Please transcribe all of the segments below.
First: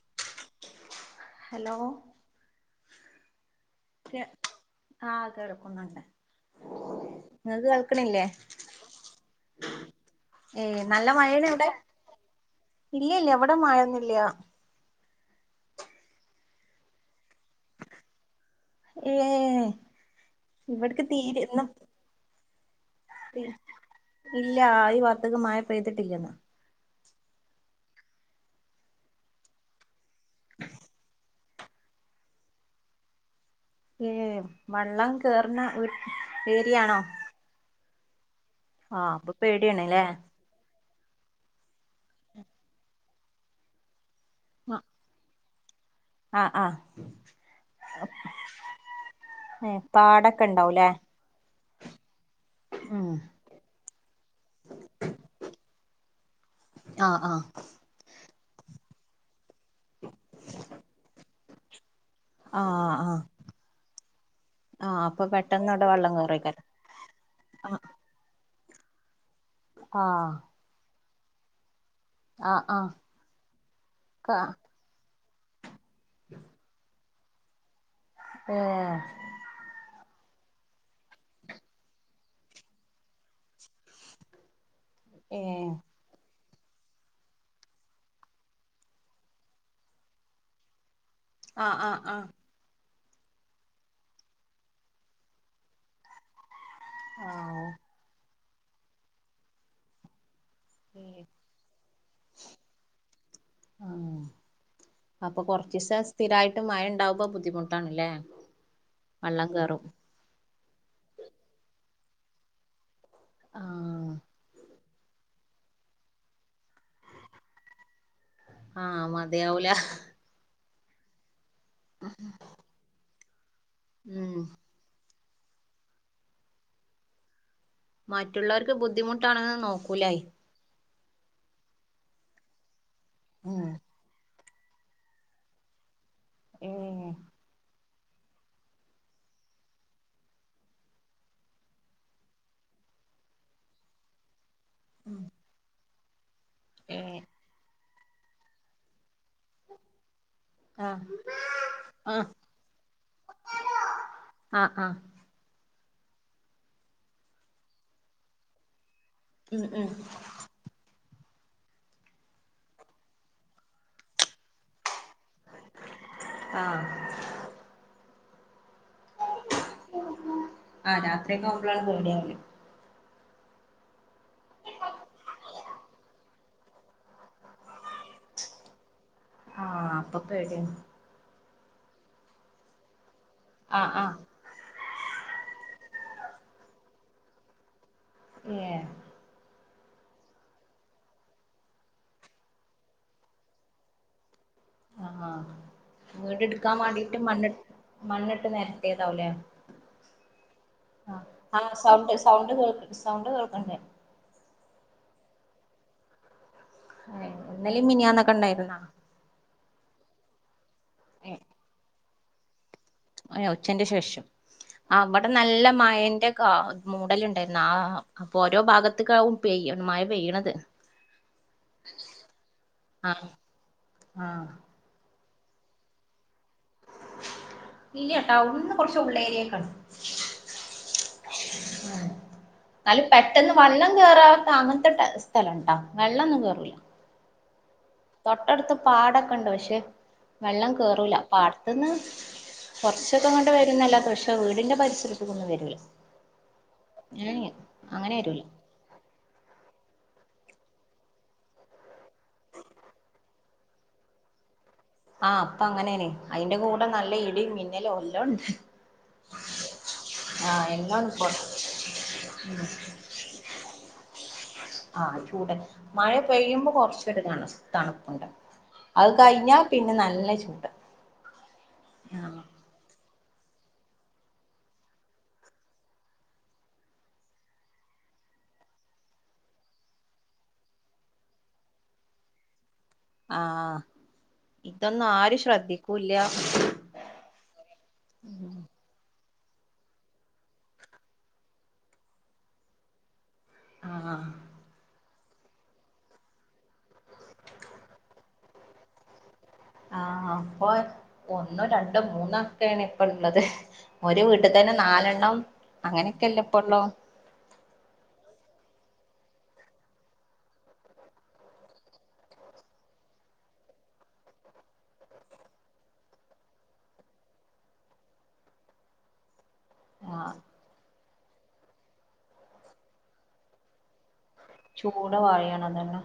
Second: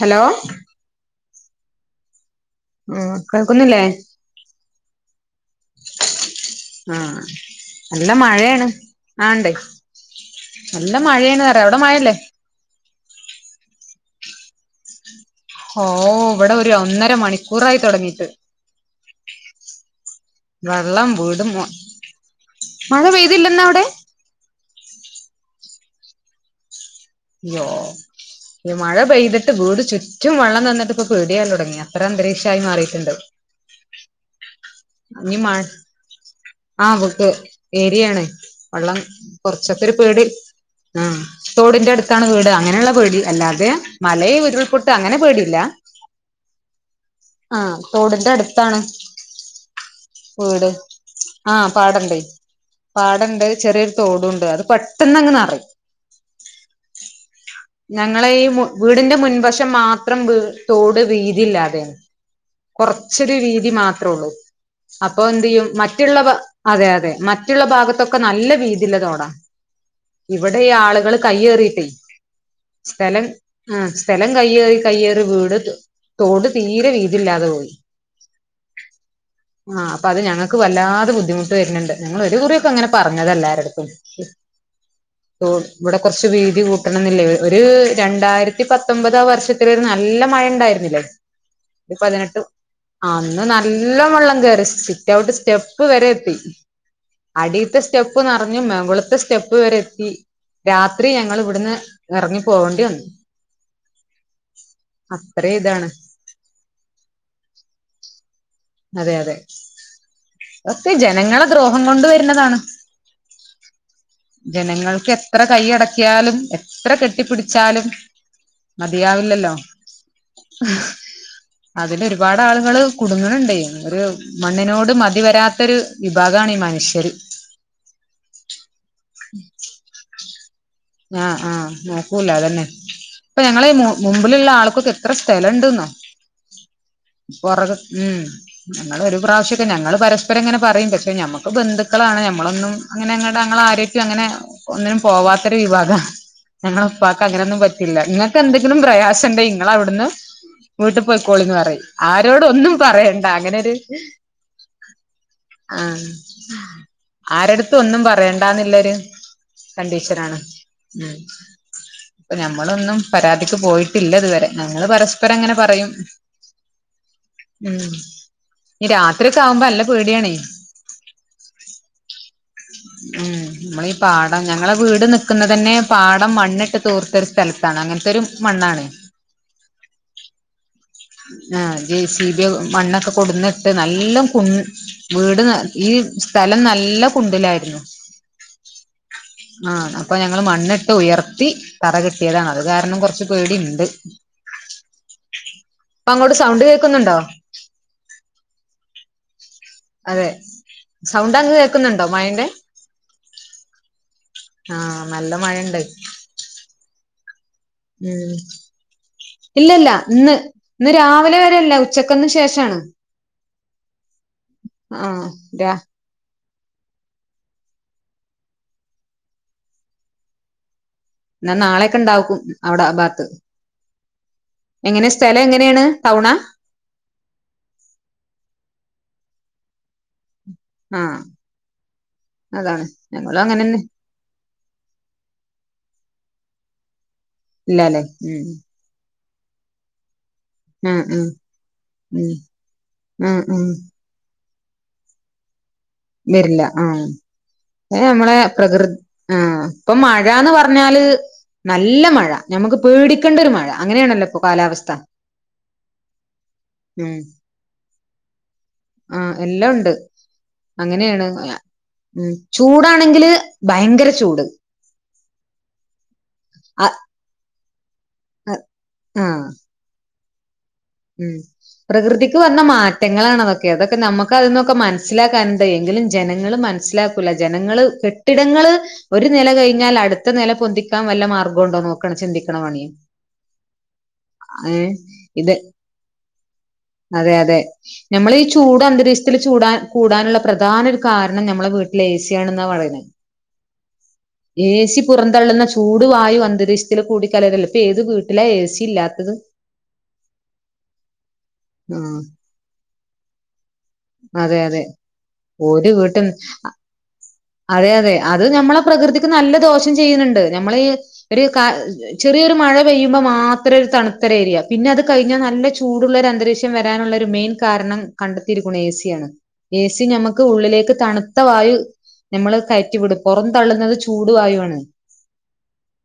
Hello hello ആഹ് കേൾക്കുന്നില്ലേ ആഹ് കേൾ ആഹ് നിങ്ങക്ക് നല്ല കേൾക്കണില്ലേ മഴയാണ് ആണ്ടേ ഏ നല്ല മഴയാണ് മഴേണ് പറയാ അവിടെ മഴല്ലേ ഇല്ലില്ല ഇവിടെ മഴയൊന്നൂല്യ ഉ ഓഹ് ഇവിടെ ഒരു ഒന്നര മണിക്കൂറായി തൊടങ്ങീട്ട് ഏ ഇവിടക്ക് വെള്ളം തീരെ വീട് ന്ന് മൊ മഴ പെയ്തില്ലെന്നാ അവിടെ ഇല്ലാ ഈ ഭാഗത്ത്ക്ക് മയ പെയ്തിട്ടില്യന്ന് അയ്യോ ഈ മഴ പെയ്തിട്ട് വീട് ചുറ്റും വെള്ളം നിന്നിട്ട് ഇപ്പൊ പേടിയാവാൻ തുടങ്ങിയാ അത്ര അന്തരീക്ഷായി മാറീട്ടുണ്ട് ഏ വെള്ളം മഴ കേറിന ഒരു ആഹ് ഏരിയാണോ വീട്ട് ഏരിയാണ് വെള്ളം ആഹ് അപ്പൊ കൊറച്ചൊക്കെ ഒരു പേടിയാണല്ലേ പേടി ആഹ് തോടിന്റെ അടുത്താണ് വീട് അങ്ങനെയുള്ള പേടി അല്ലാതെ മലയും ഉരുൾപൊട്ട് അങ്ങനെ പേടീല്ല ആഹ് ആഹ് ആഹ് തോടിന്റെ അടുത്താണ് ഉം വീട് ആഹ് പാടംണ്ട് ഉം പാടംണ്ട് ചെറിയൊരു തോടുംണ്ട് അത് പെട്ടെന്നങ്ങ് നിറയും ആഹ് ആഹ് ഞങ്ങളെ ഈ വീടിന്റെ മുൻവശം മാത്രം വീ തോട് വീതിയില്ലാതെയാ ആഹ് ആഹ് കൊറച്ചൊരു വീതി മാത്രേ ഉള്ളൂ ആഹ് അപ്പൊ എന്ത് ചെയ്യും പെട്ടെന്ന് അവിടെ വെള്ളം മറ്റുള്ള കേറിക്കാരം അതെ അതെ മറ്റുള്ള ആഹ് ഭാഗത്തൊക്കെ നല്ല വീതിള്ള തോടാ ആഹ് ഇവിടെ ഈ ആളുകൾ കൈയേറിയിട്ടേ ആഹ് ആഹ് സ്ഥലം ആഹ് ക്ക സ്ഥലം കൈയേ കയ്യേറി വീട് തോട് തീരെ വീതില്ലാതെ പോയി ഓഹ് ആഹ് അപ്പ അത് ഞങ്ങക്ക് വല്ലാതെ ബുദ്ധിമുട്ട് വരുന്നുണ്ട് ഞങ്ങൾ ഒരു കുറിയൊക്കെ അങ്ങനെ പറഞ്ഞതാ എല്ലാരടുത്തും ബെസ്റ്റ് ഓ ഏഹ് ഇവിടെ കുറച്ച് വീതി കൂട്ടണംന്നില്ലേ ഒരു രണ്ടായിരത്തി പത്തൊമ്പത് വർഷത്തിലൊരു നല്ല മഴ ണ്ടായിരുന്നില്ലേ ആഹ് ഒരു ആഹ് ആഹ് പതിനെട്ട് അന്ന് നല്ല ല്ല വെള്ളം കേറി സിറ്റ്ഔട്ട് സ്റ്റെപ്പ് വരെ എത്തി അടി ആഹ് സ്റ്റെപ്പ് നിറഞ്ഞു മേങ്കുളത്തെ സ്റ്റെപ്പ് വരെ എത്തി രാത്രി ഞങ്ങളിവിടുന്ന് ഇറങ്ങി പോകേണ്ടി വന്നു ഉ അപ്പൊ അത്രയും ഇതാണ് കൊറച്ച്സ സ്ഥിരമായിട്ട് മഴ ഉണ്ടാവുമ്പോ ബുദ്ധിമുട്ടാണല്ലേ അതെ അതെ ഒക്കെ ജനങ്ങളെ ദ്രോഹം കൊണ്ട് വരുന്നതാണ് ആഹ് ജനങ്ങൾക്ക് എത്ര കൈ അടക്കിയാലും എത്ര കെട്ടിപ്പിടിച്ചാലും ആഹ് മതിയാവില്ലല്ലോ മതിയാവൂല അതില് ഒരുപാട് ആളുകൾ കുടുങ്ങണുണ്ട ഒരു ഉം മണ്ണിനോട് മതിവരാത്തരു വിഭാഗമാണ് ഈ മനുഷ്യര് മറ്റുള്ളവർക്ക് ബുദ്ധിമുട്ടാണെന്ന് നോക്കൂലായി ആ ആ് നോക്കൂല അതന്നെ അപ്പൊ ഞങ്ങള ഉം മുമ്പിലുള്ള ആൾക്കൊക്കെ എത്ര സ്ഥലംഉണ്ടുന്നോ ഏ പുറക ഉം ഞങ്ങള് ഒരു പ്രാവശ്യൊക്കെ ഞങ്ങൾ പരസ്പരം ഇങ്ങനെ പറയും പക്ഷെ ഞമ്മക്ക് ബന്ധുക്കളാണ് ഞമ്മളൊന്നും അങ്ങനെ ഞങ്ങട്ട ഞങ്ങൾ ആരക്കും അങ്ങനെ ഒന്നിനും പോവാത്തരു വിഭാഗാ ഞങ്ങടെ ഏഹ് ഉപ്പക്ക് അങ്ങനെ ഒന്നും പറ്റ നിങ്ങൾക്ക് എന്തെങ്കിലും പ്രയാസം ഉണ്ടേ നിങ്ങള അവിടുന്ന് വീട്ടു ആഹ് പോൊയിക്കോളിന്ന് പറയും ആഹ് ആരോടും ഒന്നും പറയണ്ട അങ്ങനരു ആഹ് ആഹ് ആഹ ആരടുത്തും ഒന്നും പറയണ്ടന്നുള്ളൊരു ഉം ഉം കണ്ടീഷനാണ് ഉ ഞമ്മളൊന്നും പരാതിക്ക് പോയിട്ടില്ല ഇതുവരെ ഞങ്ങള് പരസ്പം ഇപ്പരങ്ങനെ പറയും ആഹ് ഉ നീ രാത്രിയ ഒക്കെ ആകുമ്പോ നല്ല പേടിയണേ ആ രാത്യൊക്കെകുമ്പോാണ് പേടിയാവേ ഉം നമ്മളീഈ പാടം ഞങ്ങളെ വീട് നിക്കുന്നത് തന്നെ പാടം മണ്ണിട്ട് തുർത്തെച്ച സ്ഥലത്താണ് അങ്ങനത്തെ ഒരു മണ്ണാണ് ആഹ് അപ്പൊ പേടിയാണ് ആ ജേ സി ബി മണ്ണൊക്കെ കൊടുന്നിട്ട് ആഹ് നല്ല ആഹ് കുന്ന വീട് ഈ സ്ഥലം നല്ല കുണ്ടിലായിരുന്നു ഏഹ് ആഹ അപ്പൊ ഞങ്ങള് മണ്ണിട്ട് ഉയർത്തി തറ കെട്ടിയതാണ് അത് കാരണം കുറച്ച് പേടിയുണ്ട് ആഹ വീട് സൗണ്ട് എടുക്കാൻ കേൾക്കുന്നുണ്ടോ വേണ്ടിട്ട് മണ്ണി് മണ്ണിട്ട് നേരത്തേതാവലേ അതെ ആ സൗണ്ട് അങ്ങ് ആ കേൾക്കുന്നുണ്ടോ സൗണ്ട് മഴന്റെ സൗണ്ട് കേൾക്ക് സൗണ്ട് കേൾക്കണ്ടേ ആഹ നല്ല മഴയുണ്ട് യ് എന്നാലും ഉം മിനിയാന്നൊക്കെ ഉണ്ടായിരുന്നോ ഇല്ലല്ല ഇന്ന് ഇന്ന് രാവിലെ വരെല്ല ഉച്ചക്കന്ന് ശേഷമാണ് ഉച്ചന്റെ ശേഷം ആഹ് അവിടെ നല്ല രാ മായന്റെ മൂടലുണ്ടായിരുന്നു ആ അപ്പൊ ഓരോ ഭാഗത്തക്കെയ മഴ പെയ്യണത് എന്നാ നാളെയൊക്കെ ഉണ്ടാവക്കും അവിടെ ആ ഭാഗത്ത് ആഹ് ആഹ് എങ്ങനെ സ്ഥലം എങ്ങനെയാണ് ടൗണ ഇല്ല ടൗണന്ന് കുറച്ച് ഉള്ളേരിയേക്കാണ് ആഹ് അതാണ് എന്നാലും ഞങ്ങളും പെട്ടെന്ന് അങ്ങനെന്നെ വെള്ളം കേയറാത്ത അങ്ങനത്തെ സ്ഥലംഉ ണ്ടോ വെള്ളമൊന്നും കേറൂല്ല നന്ന തൊട്ടടുത്ത് പാടൊക്കെ ഇണ്ട് പക്ഷേ വെള്ളം ആഹ് കേറൂല ആഹ് പാട്ത് ന്ന് ഉം കുറച്ചൊക്കെ ആഹ് ങ്ങട്ട് ആഹ് വരുന്നല്ലതെ പഷ് തെ വീടിന്റെ പരിസരത്തൊന്നും വരൂല്ല വരില്ല ആഹ് അയ്മ്മളെ വരൂല പ്രകൃ ആഹ് ഇപ്പൊ മഴന്ന് പറഞ്ഞാല് നല്ല മഴ ഞമ്മുക്ക് പേടിക്കേണ്ട ഒരു മഴ അങ്ങനെയാണല്ലോ പ്പ കാലാവസ് ആഹ് അപ്പ അങ്ങനെനെ അതിന്റെ കൂടെ നല്ല ഇടിയും മിന്നലും എല്ലാം ഉണ്ട് ആഹ് എല്ലാം ഉണ്ട് ആഹ് എല്ലാം ഉണ്ട് അങ്ങനെയാണ് ഇപ്പൊ ഉം ചൂടാണെങ്കില് ഭയങ്കര ചൂട് ആഹ് ചൂടെ മഴ പെയ്യുമ്പോ ആ കുറച്ചരു തണ തണു പ്പ്‌ണ്ട് അഹ് ആ കഴിഞ്ഞാ പിന്നെ നല്ല ചൂട് ഉം പ്രകൃതിക്ക് ആഹ് വന്ന മാറ്റങ്ങളണതൊക്കെ അതൊക്കെ നമുക്ക് അതീന്നൊക്കെ മനസ്സിലാക്കാൻണ്ട് എങ്കിലും ജനങ്ങൾ മനസ്സിലാ ക്കൂല ജനങ്ങള് കെട്ടിടങ്ങള് ഒരു നില കഴിഞ്ഞാൽ അടുത്ത നില പൊന്തിക്കാൻ വല്ല മാർഗോണ്ടോ നോക്ണ ചിന്തിക്ണ പണി ആഹ് ഏ ഇതൊന്നും ആരും ഇത് ശ്രദ്ധിക്കൂല്ല അതെ അതെ നമ്മൾ ഈ ചൂട് അന്തരീക്ഷത്തിൽ ചൂടാൻ കൂടാനുള്ള പ്രധാന ഒരു കാരണം ഞ മ്മളെ വീട്ടിൽ ഏ സിയ ആണെന്നാ പറയന്നെ ആഹ് ആഹ് എ സി പുറന്തള്ളുന്ന ചൂട് വായു അന്തരീക്ഷത്തിൽ കൂടി കലരല്ല ഇപ്പൊ ഏത് വീട്ടിലാ ഏ സി ഇല്ലാത്തത് ആഹ് അപ്പൊ ഒന്നോ രണ്ടോ ആഹ് മൂന്നോ ഒക്കെയ ആണ് ഇപ്പള്ളത് ഒരു വീട്ടി അതെ തന്നെ അതെ നാലെണ്ണം ഒരു വീട്ടിൽ അങ്ങനെയൊക്കെല്ല ഇപ്പള്ളോ അതെ അതെ അത് നമ്മളെ പ്രകൃതിക്ക് നല്ല ദോഷം ചെയ്യുന്നുണ്ട് നമ്മള് ഒരു കാ ചെറിയൊരു മഴ പെയ്യുമ്പോ മാത്രം ഒരു തണുത്തര ഏരിയ പിന്നെ അത് കഴിഞ്ഞാൽ നല്ല ചൂടുള്ളരു അന്തരീക്ഷ റ്റം വരാനുള്ള ഒരു മെയിൻ കാരണം കണ്ടെത്തിയിരിക്കുന്നു ഏ സിയാണ് എ സി ആഹ് നമുക്ക് ഉള്ളിലേക്ക് തണുത്ത വായു നമ്മള് കയറ്റി വിടും പുറം തള്ളുന്നത് ചൂടുവായുവാണ് ചൂട വാഴയാണ് അതന്നെ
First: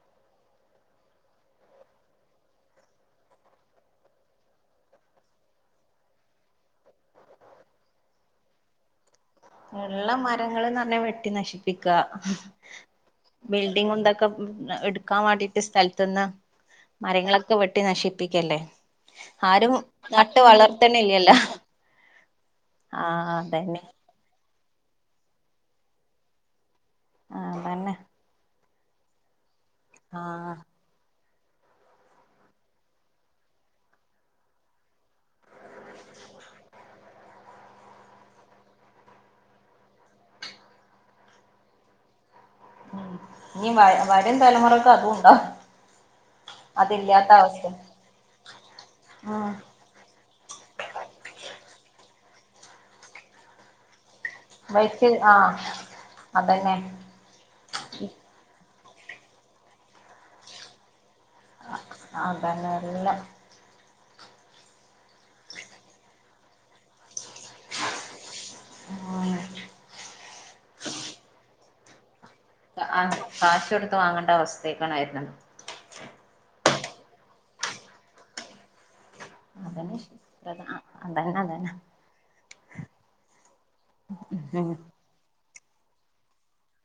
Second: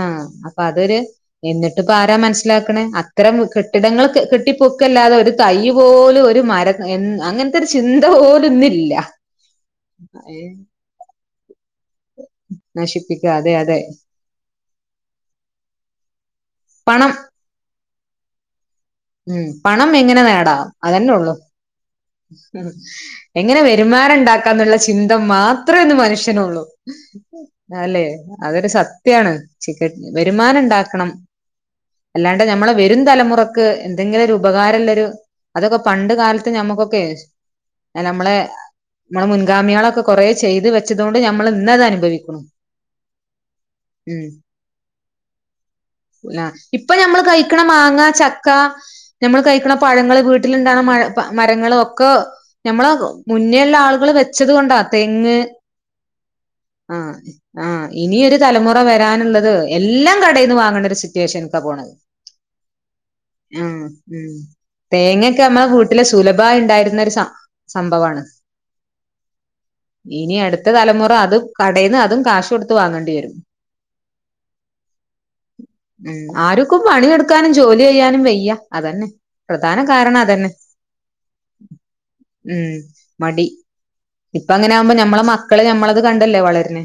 ഏഹ് അപ്പൊ അതൊരു എന്നിട്ട്പ്പ ആരാ മനസ്സിലാക്കണേ അത്രം കെട്ടിടങ്ങൾ കെട്ടി പൊക്കല്ലാതെ ഒരു തയ്യ് പോലും ഒരു മരം എൻ അങ്ങൻത്തെ ഒരു ചിന്ത പോലുംന്നില്ല ഇള്ള മരങ്ങള് ന്നറഞ്ഞാ വെട്ടി നശിപ്പിക്ക നശിപ്പിക്കുക അതെ അതെ ബിൽഡിങ്ങും ഇതൊ ക്കെ എടുക്കാൻ വേണ്ടിട്ട് സ്ഥലത് ന്ന് പണം മരങ്ങളൊക്കെ വെട്ടി നശിപ്പിക്കല്ലേ ഉം ആരും പണം എങ്ങനെ നട്ട് വളർത്തണില്ലല്ല ഉം എങ്ങനെ വെരുമാനണ്ടാക് ക്കാന്നുള്ള ചിന്ത മാത്രേ ന്ന് മനുഷ്യനള്ളൂ ആഹ് അതന്നെ അല്ലെ അതൊരു സത് ത്യാണ് ആഹ് വരുമാനം ണ്ടാക്കണം അല്ലാണ്ട് നമ്മള് വരും തലമുറ ക്ക് എന്തെങ്കിലും ഒരു ഉപകാരംമല്ലരു അതൊക്കെ പണ്ട് കാലത്ത് ഞമ്മുക്കൊക്കെ ആഹ് നമ്മളെ മ്മളെ മുൻഗാമികളൊക്കെ കൊറേ ചെയ്ത് വെച്ചതോണ്ട് ഞമ്മള് ഇന്നത് അനുഭവികുണു ഉം ഇനി വ വരും തലമുറക്ക് അതും ഉണ്ടോ ഇപ്പൊ നമ്മള് കഴിക്കണ മാങ്ങ ചക്ക ഞമ്മൾ ആഹ് കഴിക്ക ണ പഴങ്ങള് വീട്ടില്ണ്ടാണ മഴ മരങ്ങളൊക്കെ നമ്മള് മുന്നേള്ള ആളുകള് വ ച്ചത് കൊണ്ടാ വൈറ്റ് തെങ്ങ് ആഹ് അതന്നെ ആഹ് ആഹ് ഇനിയൊരു തലമുറ വരാനുള്ളത് എല്ലാം കടയിൽ നിന്ന് വാങ്ങണ്ട ഒരു സിറ്റുവേഷൻക്കാ പോണത് അത നല്ല ഉം ഉം തേങ്ങയൊക്കെ നമ്മളെ വീട്ടിലെ സുലഭായി ഇണ്ടായിരുന്നൊരു സ സംഭവാണ്. [unintelligible] ഇനി അടുത്ത തലമുറ അത് കടേന്ന് അതും കാഷ് കാ ആഹ് കാശ് കൊട്ത്ത് വാങ്ങണ്ട അവസ്ഥയക്കാണായിരുന്ന് ഉം ആര്ക്കും പണിയെടുക്കാനും ജോലി ചെയ്യാനും വെയ്യാ അതന്നെ പ്രധാന അതന്നെ കാരണം അതന്നെ [unintelligible] അതന്നെ അതന്നെ ഉം മടി ഇപ്പ ഉം അങ്ങനെ ആവുമ്പോ ഞമ്മളെ മക്കള് ഞമ്മളത് കണ്ടല്ലേ വളരണ്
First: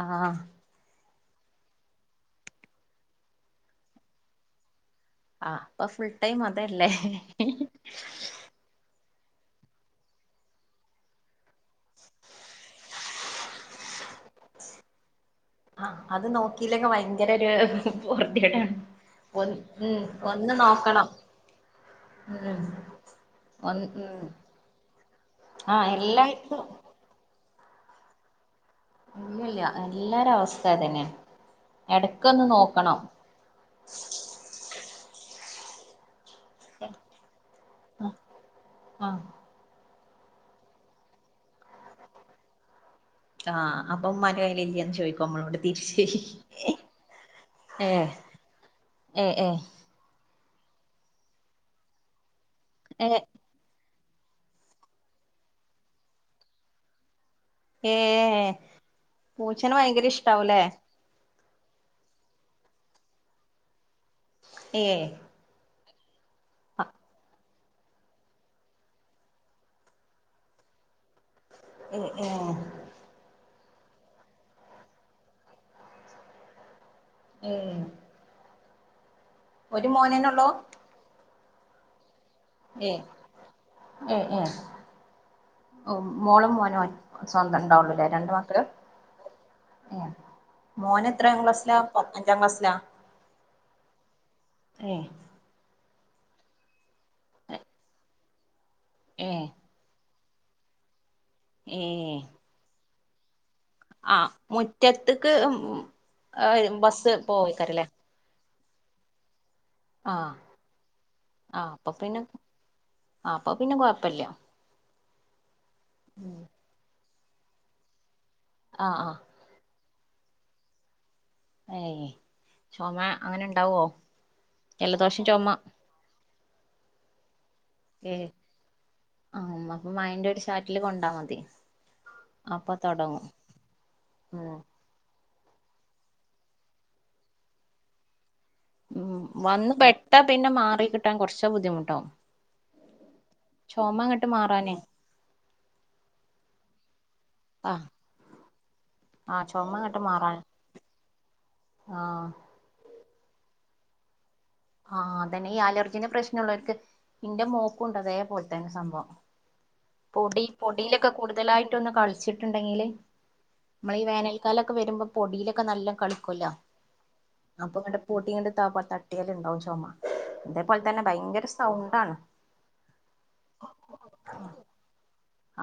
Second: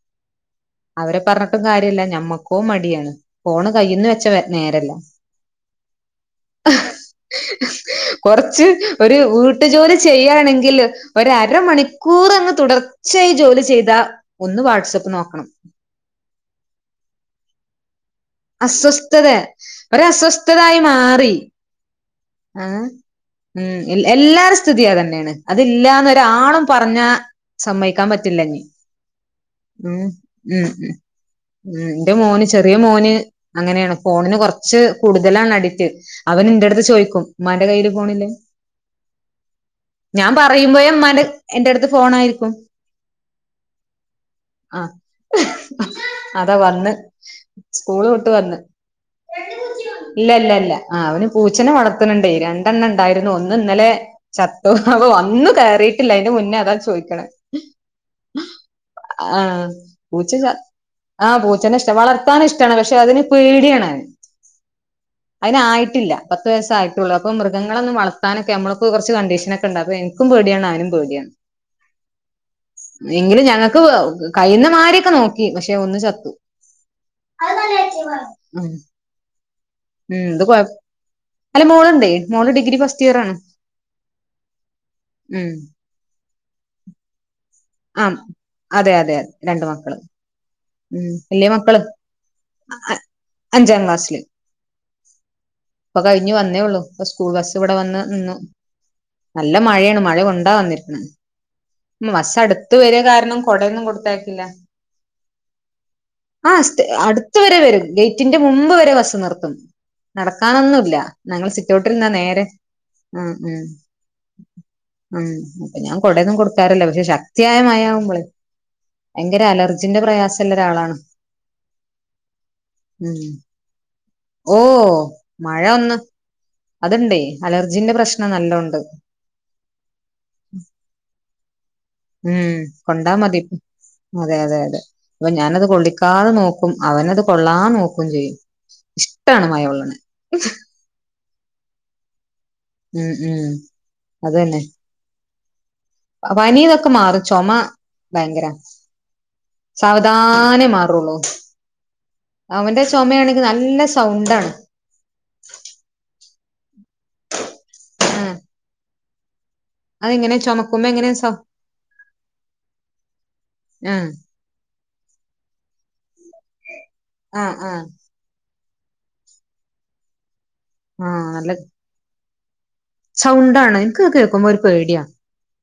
ആഹ് അവരെ പറഞ്ഞിട്ടും കാര്യല്ലാ ഞമ്മക്കോ മടിയാണ് ഫോണ് കൈയ്യ്ന്ന് വെച്ച വെ നേരെല്ലാ ആഹ് ഇപ്പം ഫുൾ ടൈം അതല്ലേ കൊറച്ച് ഒര് വീട്ടു ജോലി ചെയ്യാണെങ്കില് ഒരര മണിക്കൂറ് അങ്ങ് തുടർച്ചയായി ജോലി ചെയ്താ ഒന്ന് വാട്സപ്പ് നോക്കണം ആഹ് അത് നോക്കില്ലെങ്ക് ഭയങ്കര ഒര് പൊറ്തി കേടാണ് അസ്വസ്ഥത ഒൻ ഉം ഒന്ന് ഒരസ്വസ്ഥതായി നോക്കണം മാറി ഉം ആഹ് ഉം ഒന്ന് എൽ ഉം എല്ലാരേം സ്ഥിതി അതെന്നെയാണ് ആഹ് അതില്ലാന്ന് എല്ലായിടത്തും ഒരാളും പറഞ്ഞാ സമ്മയിക്കാൻ പറ്റില്ലെന്നി ഇല്ല ഇല്ല എല്ലാരെ അവസ്ഥേം അതെന്നെയാ ഉം ഇന്റെ മോന് ചെറിയ മോന് അങ്ങനെയാണ് ഫോണിന് കൊറച് ച്ച് കൂടുതലാണ് അടിക്റ്റ് അവൻ ഇന്റെട്ത്ത് ചോയിക് ഉമ്മാന്റെ കൈയ്യില് ആഹ് ഫോണില്ലേ ആഹ് ഞാൻ പറയുമ്പഴെ ഉമ്മാന്റെ എന്റെടുത്ത് ഫോണായിരിക്കും. ആഹ് അപ്പം ഉമ്മാൻ്റെ ആഹ് കൈയ്യിലില്ലേന്ന് ചോയിക്കും അമ്മളോട് തിരിച്ച്. അതാ വന്ന് സ്കൂള് ഏഹ് വിട്ട് വന്ന്. ഏഹ് ഏഹ് ഇല്ല ഇല്ല ഇല്ല ആഹ് അവന് പൂച്ചെനെ വളത്ത്ന്ന്ണ്ടേ രണ്ടെണ്ണം ഏഹ് ഇണ്ടായിരുന്നു ഒന്ന് ന്ന് ഇന്നലെ ചത്തു അപ്പം വന്ന് കയറീട്ടില്ലാ അതിന്റെ മുന്നേ അതാ ചോയിക്കണ്. ഏഹ് ആഹ് പൂച്ചേനെ ഭയങ്കര പൂച്ച ച ഇഷ്ട്ടാവൂലേ? ആഹ് പൂച്ചേനെ ഇഷ്ട്ടാ വളർത്താന് ഇഷ്ട്ടാണ് പക്ഷെ അതിന് പേടിയാണ്. ഏഹ് അയിന് ആയിട്ടില്ലാ പത്ത് വയസ്സായി ത്തുള്ളൂ അപ്പം മൃഗങ്ങളൊന്നും വളത്താനൊക്കെ നമ്മൾക്ക് കൊറച്ച് കണ്ടീഷനൊക്കെ ഇണ്ട് അപ്പം എന്ക്കും പേടിയാണ് അവനും പേടിയാണ്. ഉം ഉം എങ്കിലും ഞങ്ങക്ക് കഴിയുന്നമാരിയൊക്കെ നോക്കി പക്ഷെ ഒന്ന് ചത്തു. ഏഹ് ഉം ഒരു ഉം ഇത് മോനന്നെള്ളൂ കൊയ അല്ല മോള്ണ്ടെ മോള് ഡിഗ്രി ഏഹ് ഫസ്റ്റ് ഇയർ ആണ് ഉം ഓഹ് മോളും മോനും സ്വന്തം ഇണ്ടാവുള്ളൂല്ലേ ആഹ് രണ്ട് മാക്കള് അതെ അതെ അതെ രണ്ട് മക്കള് ഏഹ് ഉം മോനെത്രാം വല്യ ക്ലാസ്സിലാ മക്കള് പത് അഞ്ചാം ക്ലാസ്സിലാ ഏഹ് ഇപ്പ കഴിഞ്ഞു വന്നേ ഒള്ളു ഇപ്പം സ്കൂൾ ബസ്സ് ഇവിടെ വന്ന് നിന്നു. ഏഹ് നല്ല മഴയാണ് മഴ കൊണ്ടാ വന്നിരിക്ക്ണെ ഉം ഏഹ് ബസ്സ് അടുത്ത് വെരാ കാരണം കൊടയൊന്നും ആഹ് കൊടുത്തയക്കില്ല മുറ്റത്ത്ക്ക് ഉം ഉം ആഹ് സ്റ്റേ അടുത്ത് വരെ വെരും ഗേറ്റിന്റെ മുമ്പ് വരെ ബസ്സ് നിർത്തും. ആഹ് നടക്കാനൊന്നുല്ലാ ഞങ്ങളെ സിറ്റൗട്ടിരുന്നാ നേരെ ആഹ് അപ്പ പിന്നെ കൊഴപ്പെല്ലാ. ഉം അപ്പൊ ഞാൻ കുടെന്നും കൊടുക്കാറില്ലംപക്ഷെ ശക്തിയായ മഴയാവുമ്പോളെ ആഹ് ആഹ് ഭയങ്കര അലർജിന്റെ പ്രയാസുള്ള ഒരാളാണ്. ഏഹ് ചുമ ഉം അങ്ങനെ ഉണ്ടാവുവോ ഓഹ് ജലദോഷം ചുമ. മഴ ഒന്ന് അതുണ്ടേ അലർജിന്റെ പ്രശ്നം നല്ലം ഉണ്ട്. ആ അപ്പൊ മയേന്റെ ഒരു ചാറ്റല് കൊണ്ടാ മതി. ഉം അപ്പൊ കൊണ്ടാ തുടങ്ങും മതി അതെ അതെ അതെ അപ്പൊ ഞാനത് കൊള്ളിക്കാതെ നോക്കും അവനത് കൊള്ളാൻ നോക്കുകയും ചെയ്യും. ഉം ഇഷ്ടാണ് വന്ന് മഴവെള്ളണെ പെട്ടാ പിന്നെ മാറി കിട്ടാൻ കുറച്ച് ബുദ്ധിമുട്ടാവും. ഉം ഉം ചുമ അങ്ങട്ട് അത് തന്നെ മാറാനേ. പനി ഇതൊക്കെ മാറും ചുമ ആ ഭയങ്കര. ആ ചുമ അങ്ങട്ട് മാറാൻ സാവധാനം മാറുള്ളൂ. ആ അവന്റെ ചുമയാണെങ്കിൽ നല്ല സൗണ്ടാണ്. ആഹ് അതന്നെ ഈ അലർജീന്റെ പ്രശ്നൊള്ളോർക്ക് ഇന്റെ മോക്കുണ്ട് ആ അതേപോലെ. ആ സംഭവം അതിങ്ങനെ പൊടി ചുമക്കുമ്പോ എങ്ങനെ പൊടിയിലൊക്കെ സൗ കൂടുതലായിട്ടൊന്ന് കളിച്ചിട്ടുണ്ടെങ്കില് ആ നമ്മളീ വേനൽക്കാലൊക്കെ വരുമ്പോ പൊടിയിലൊക്കെ നല്ലോം കളിക്കൊല്ലോ ആഹ് ആഹ് പൊടി ഇങ്ങെട്ട് താ തട്ടിയാലുണ്ടാവും ചൊമ ഇതേപോലെ തന്നെ ആ ഭയങ്കര നല്ല സൗണ്ടാണ്. സൗണ്ടാണ് എൻക്ക് അത് കേൾക്കുമ്പോ ഒരു പേടിയ.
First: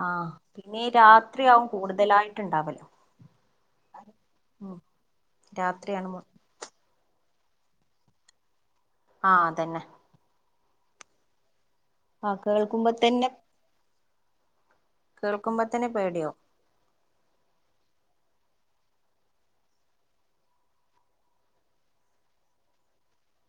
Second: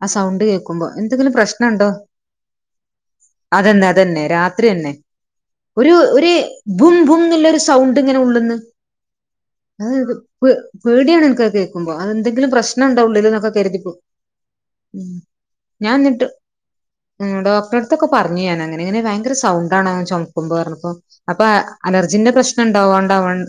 ആ ആഹ് സൗണ്ട് പിന്നെ കേൾക്കുമ്പോ ഈ എന്തെങ്കിലും രാത്രിയാവും പ്രശ്നണ്ടോ കൂടുതലായിട്ടുണ്ടാവല് അതെന്നെ അതെന്നെ രാത്രി ഉം തന്നെ ഒരു രാത്രിയാണ് മു ഒര് ഭും ഭും എന്നുള്ളൊരു സൗണ്ട് ഇങ്ങനെ ഉള്ള്ന്ന് ആഹ് അതന്നെ അ പ് പേടിയാണ് ഇൻക്കത് കേൾക്കു ആഹ് അതെന്തെങ്കിലും പ്രശ്നം കേൾക്കുമ്പോ ഉണ്ടോ ഉള്ളില് തന്നെ എന്നൊക്കെ കരുതിപ്പോവും ഉം കേൾക്കുമ്പോ തന്നെ ഞാൻ എന്നിട്ട് പേടിയാവും ഡോക്ടറടുത്തൊക്കെ പറഞ്ഞു ഞാന് അങ്ങനെയാ ഭയങ്കര സൗണ്ടാണ് അങ്ങെനെ ചൊമക്കുമ്പോ പറഞ്ഞപ്പോ അപ്പൊ അലർജീന്റെ പ്രശ്നം ഇണ്ടാവാണ്ടാവ ആണ്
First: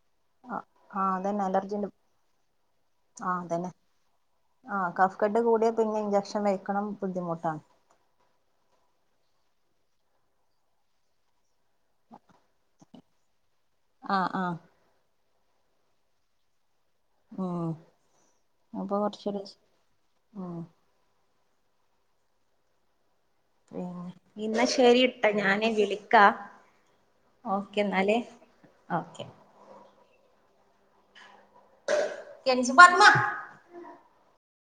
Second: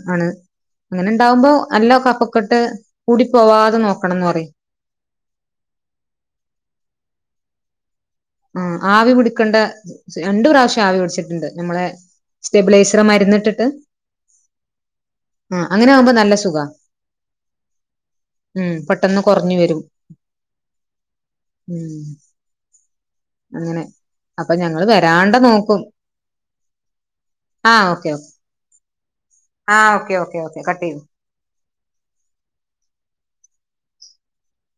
ആഹ് അങ്ങനെ ആഹ് അതന്നെ ഉണ്ടാവുമ്പോ അലർജിണ്ട് നല്ല കഫക്കെട്ട് കൂടി ആഹ് അതന്നെ പോവാതെ നോക്കണംന്ന് പറയും. ആഹ് കഫകയട്ട് കൂടിയ പിന്നെ ഇൻജ്ജക്ഷൻ വെക്കണം ബുദ്ധിമുട്ടാണ്. ആഹ് ആവി പിടിക്കണ്ട് രണ്ടു പ്രാവശ്യം ആവി പിടിച്ചിട്ടുണ്ട് നമ്മളെ സ്റ്റെബിലൈസർ മരുന്നിട്ടിട്ട് ആഹ് ആഹ് ആഹ് അങ്ങനെ ആവുമ്പോ നല്ല സുഖവാ ഉം ഉം അപ്പൊ പെട്ടെന്ന് കൊറച്ചൊരു കുറഞ്ഞ് വരും. ഉം ഉം അങ്ങനെ ഉം അപ്പൊ ഇന്നാ ഞങ്ങള് ശരിട്ടാ വരാണ്ട ഞാന് നോക്കും വിളിക്കാ. ഓക്കെ എന്നാല് ഓക്കെ. ആഹ് ഓക്കെ ഓക്കെ ഓക്കെ കട്ടേയിതൊ കെൻസി പറമ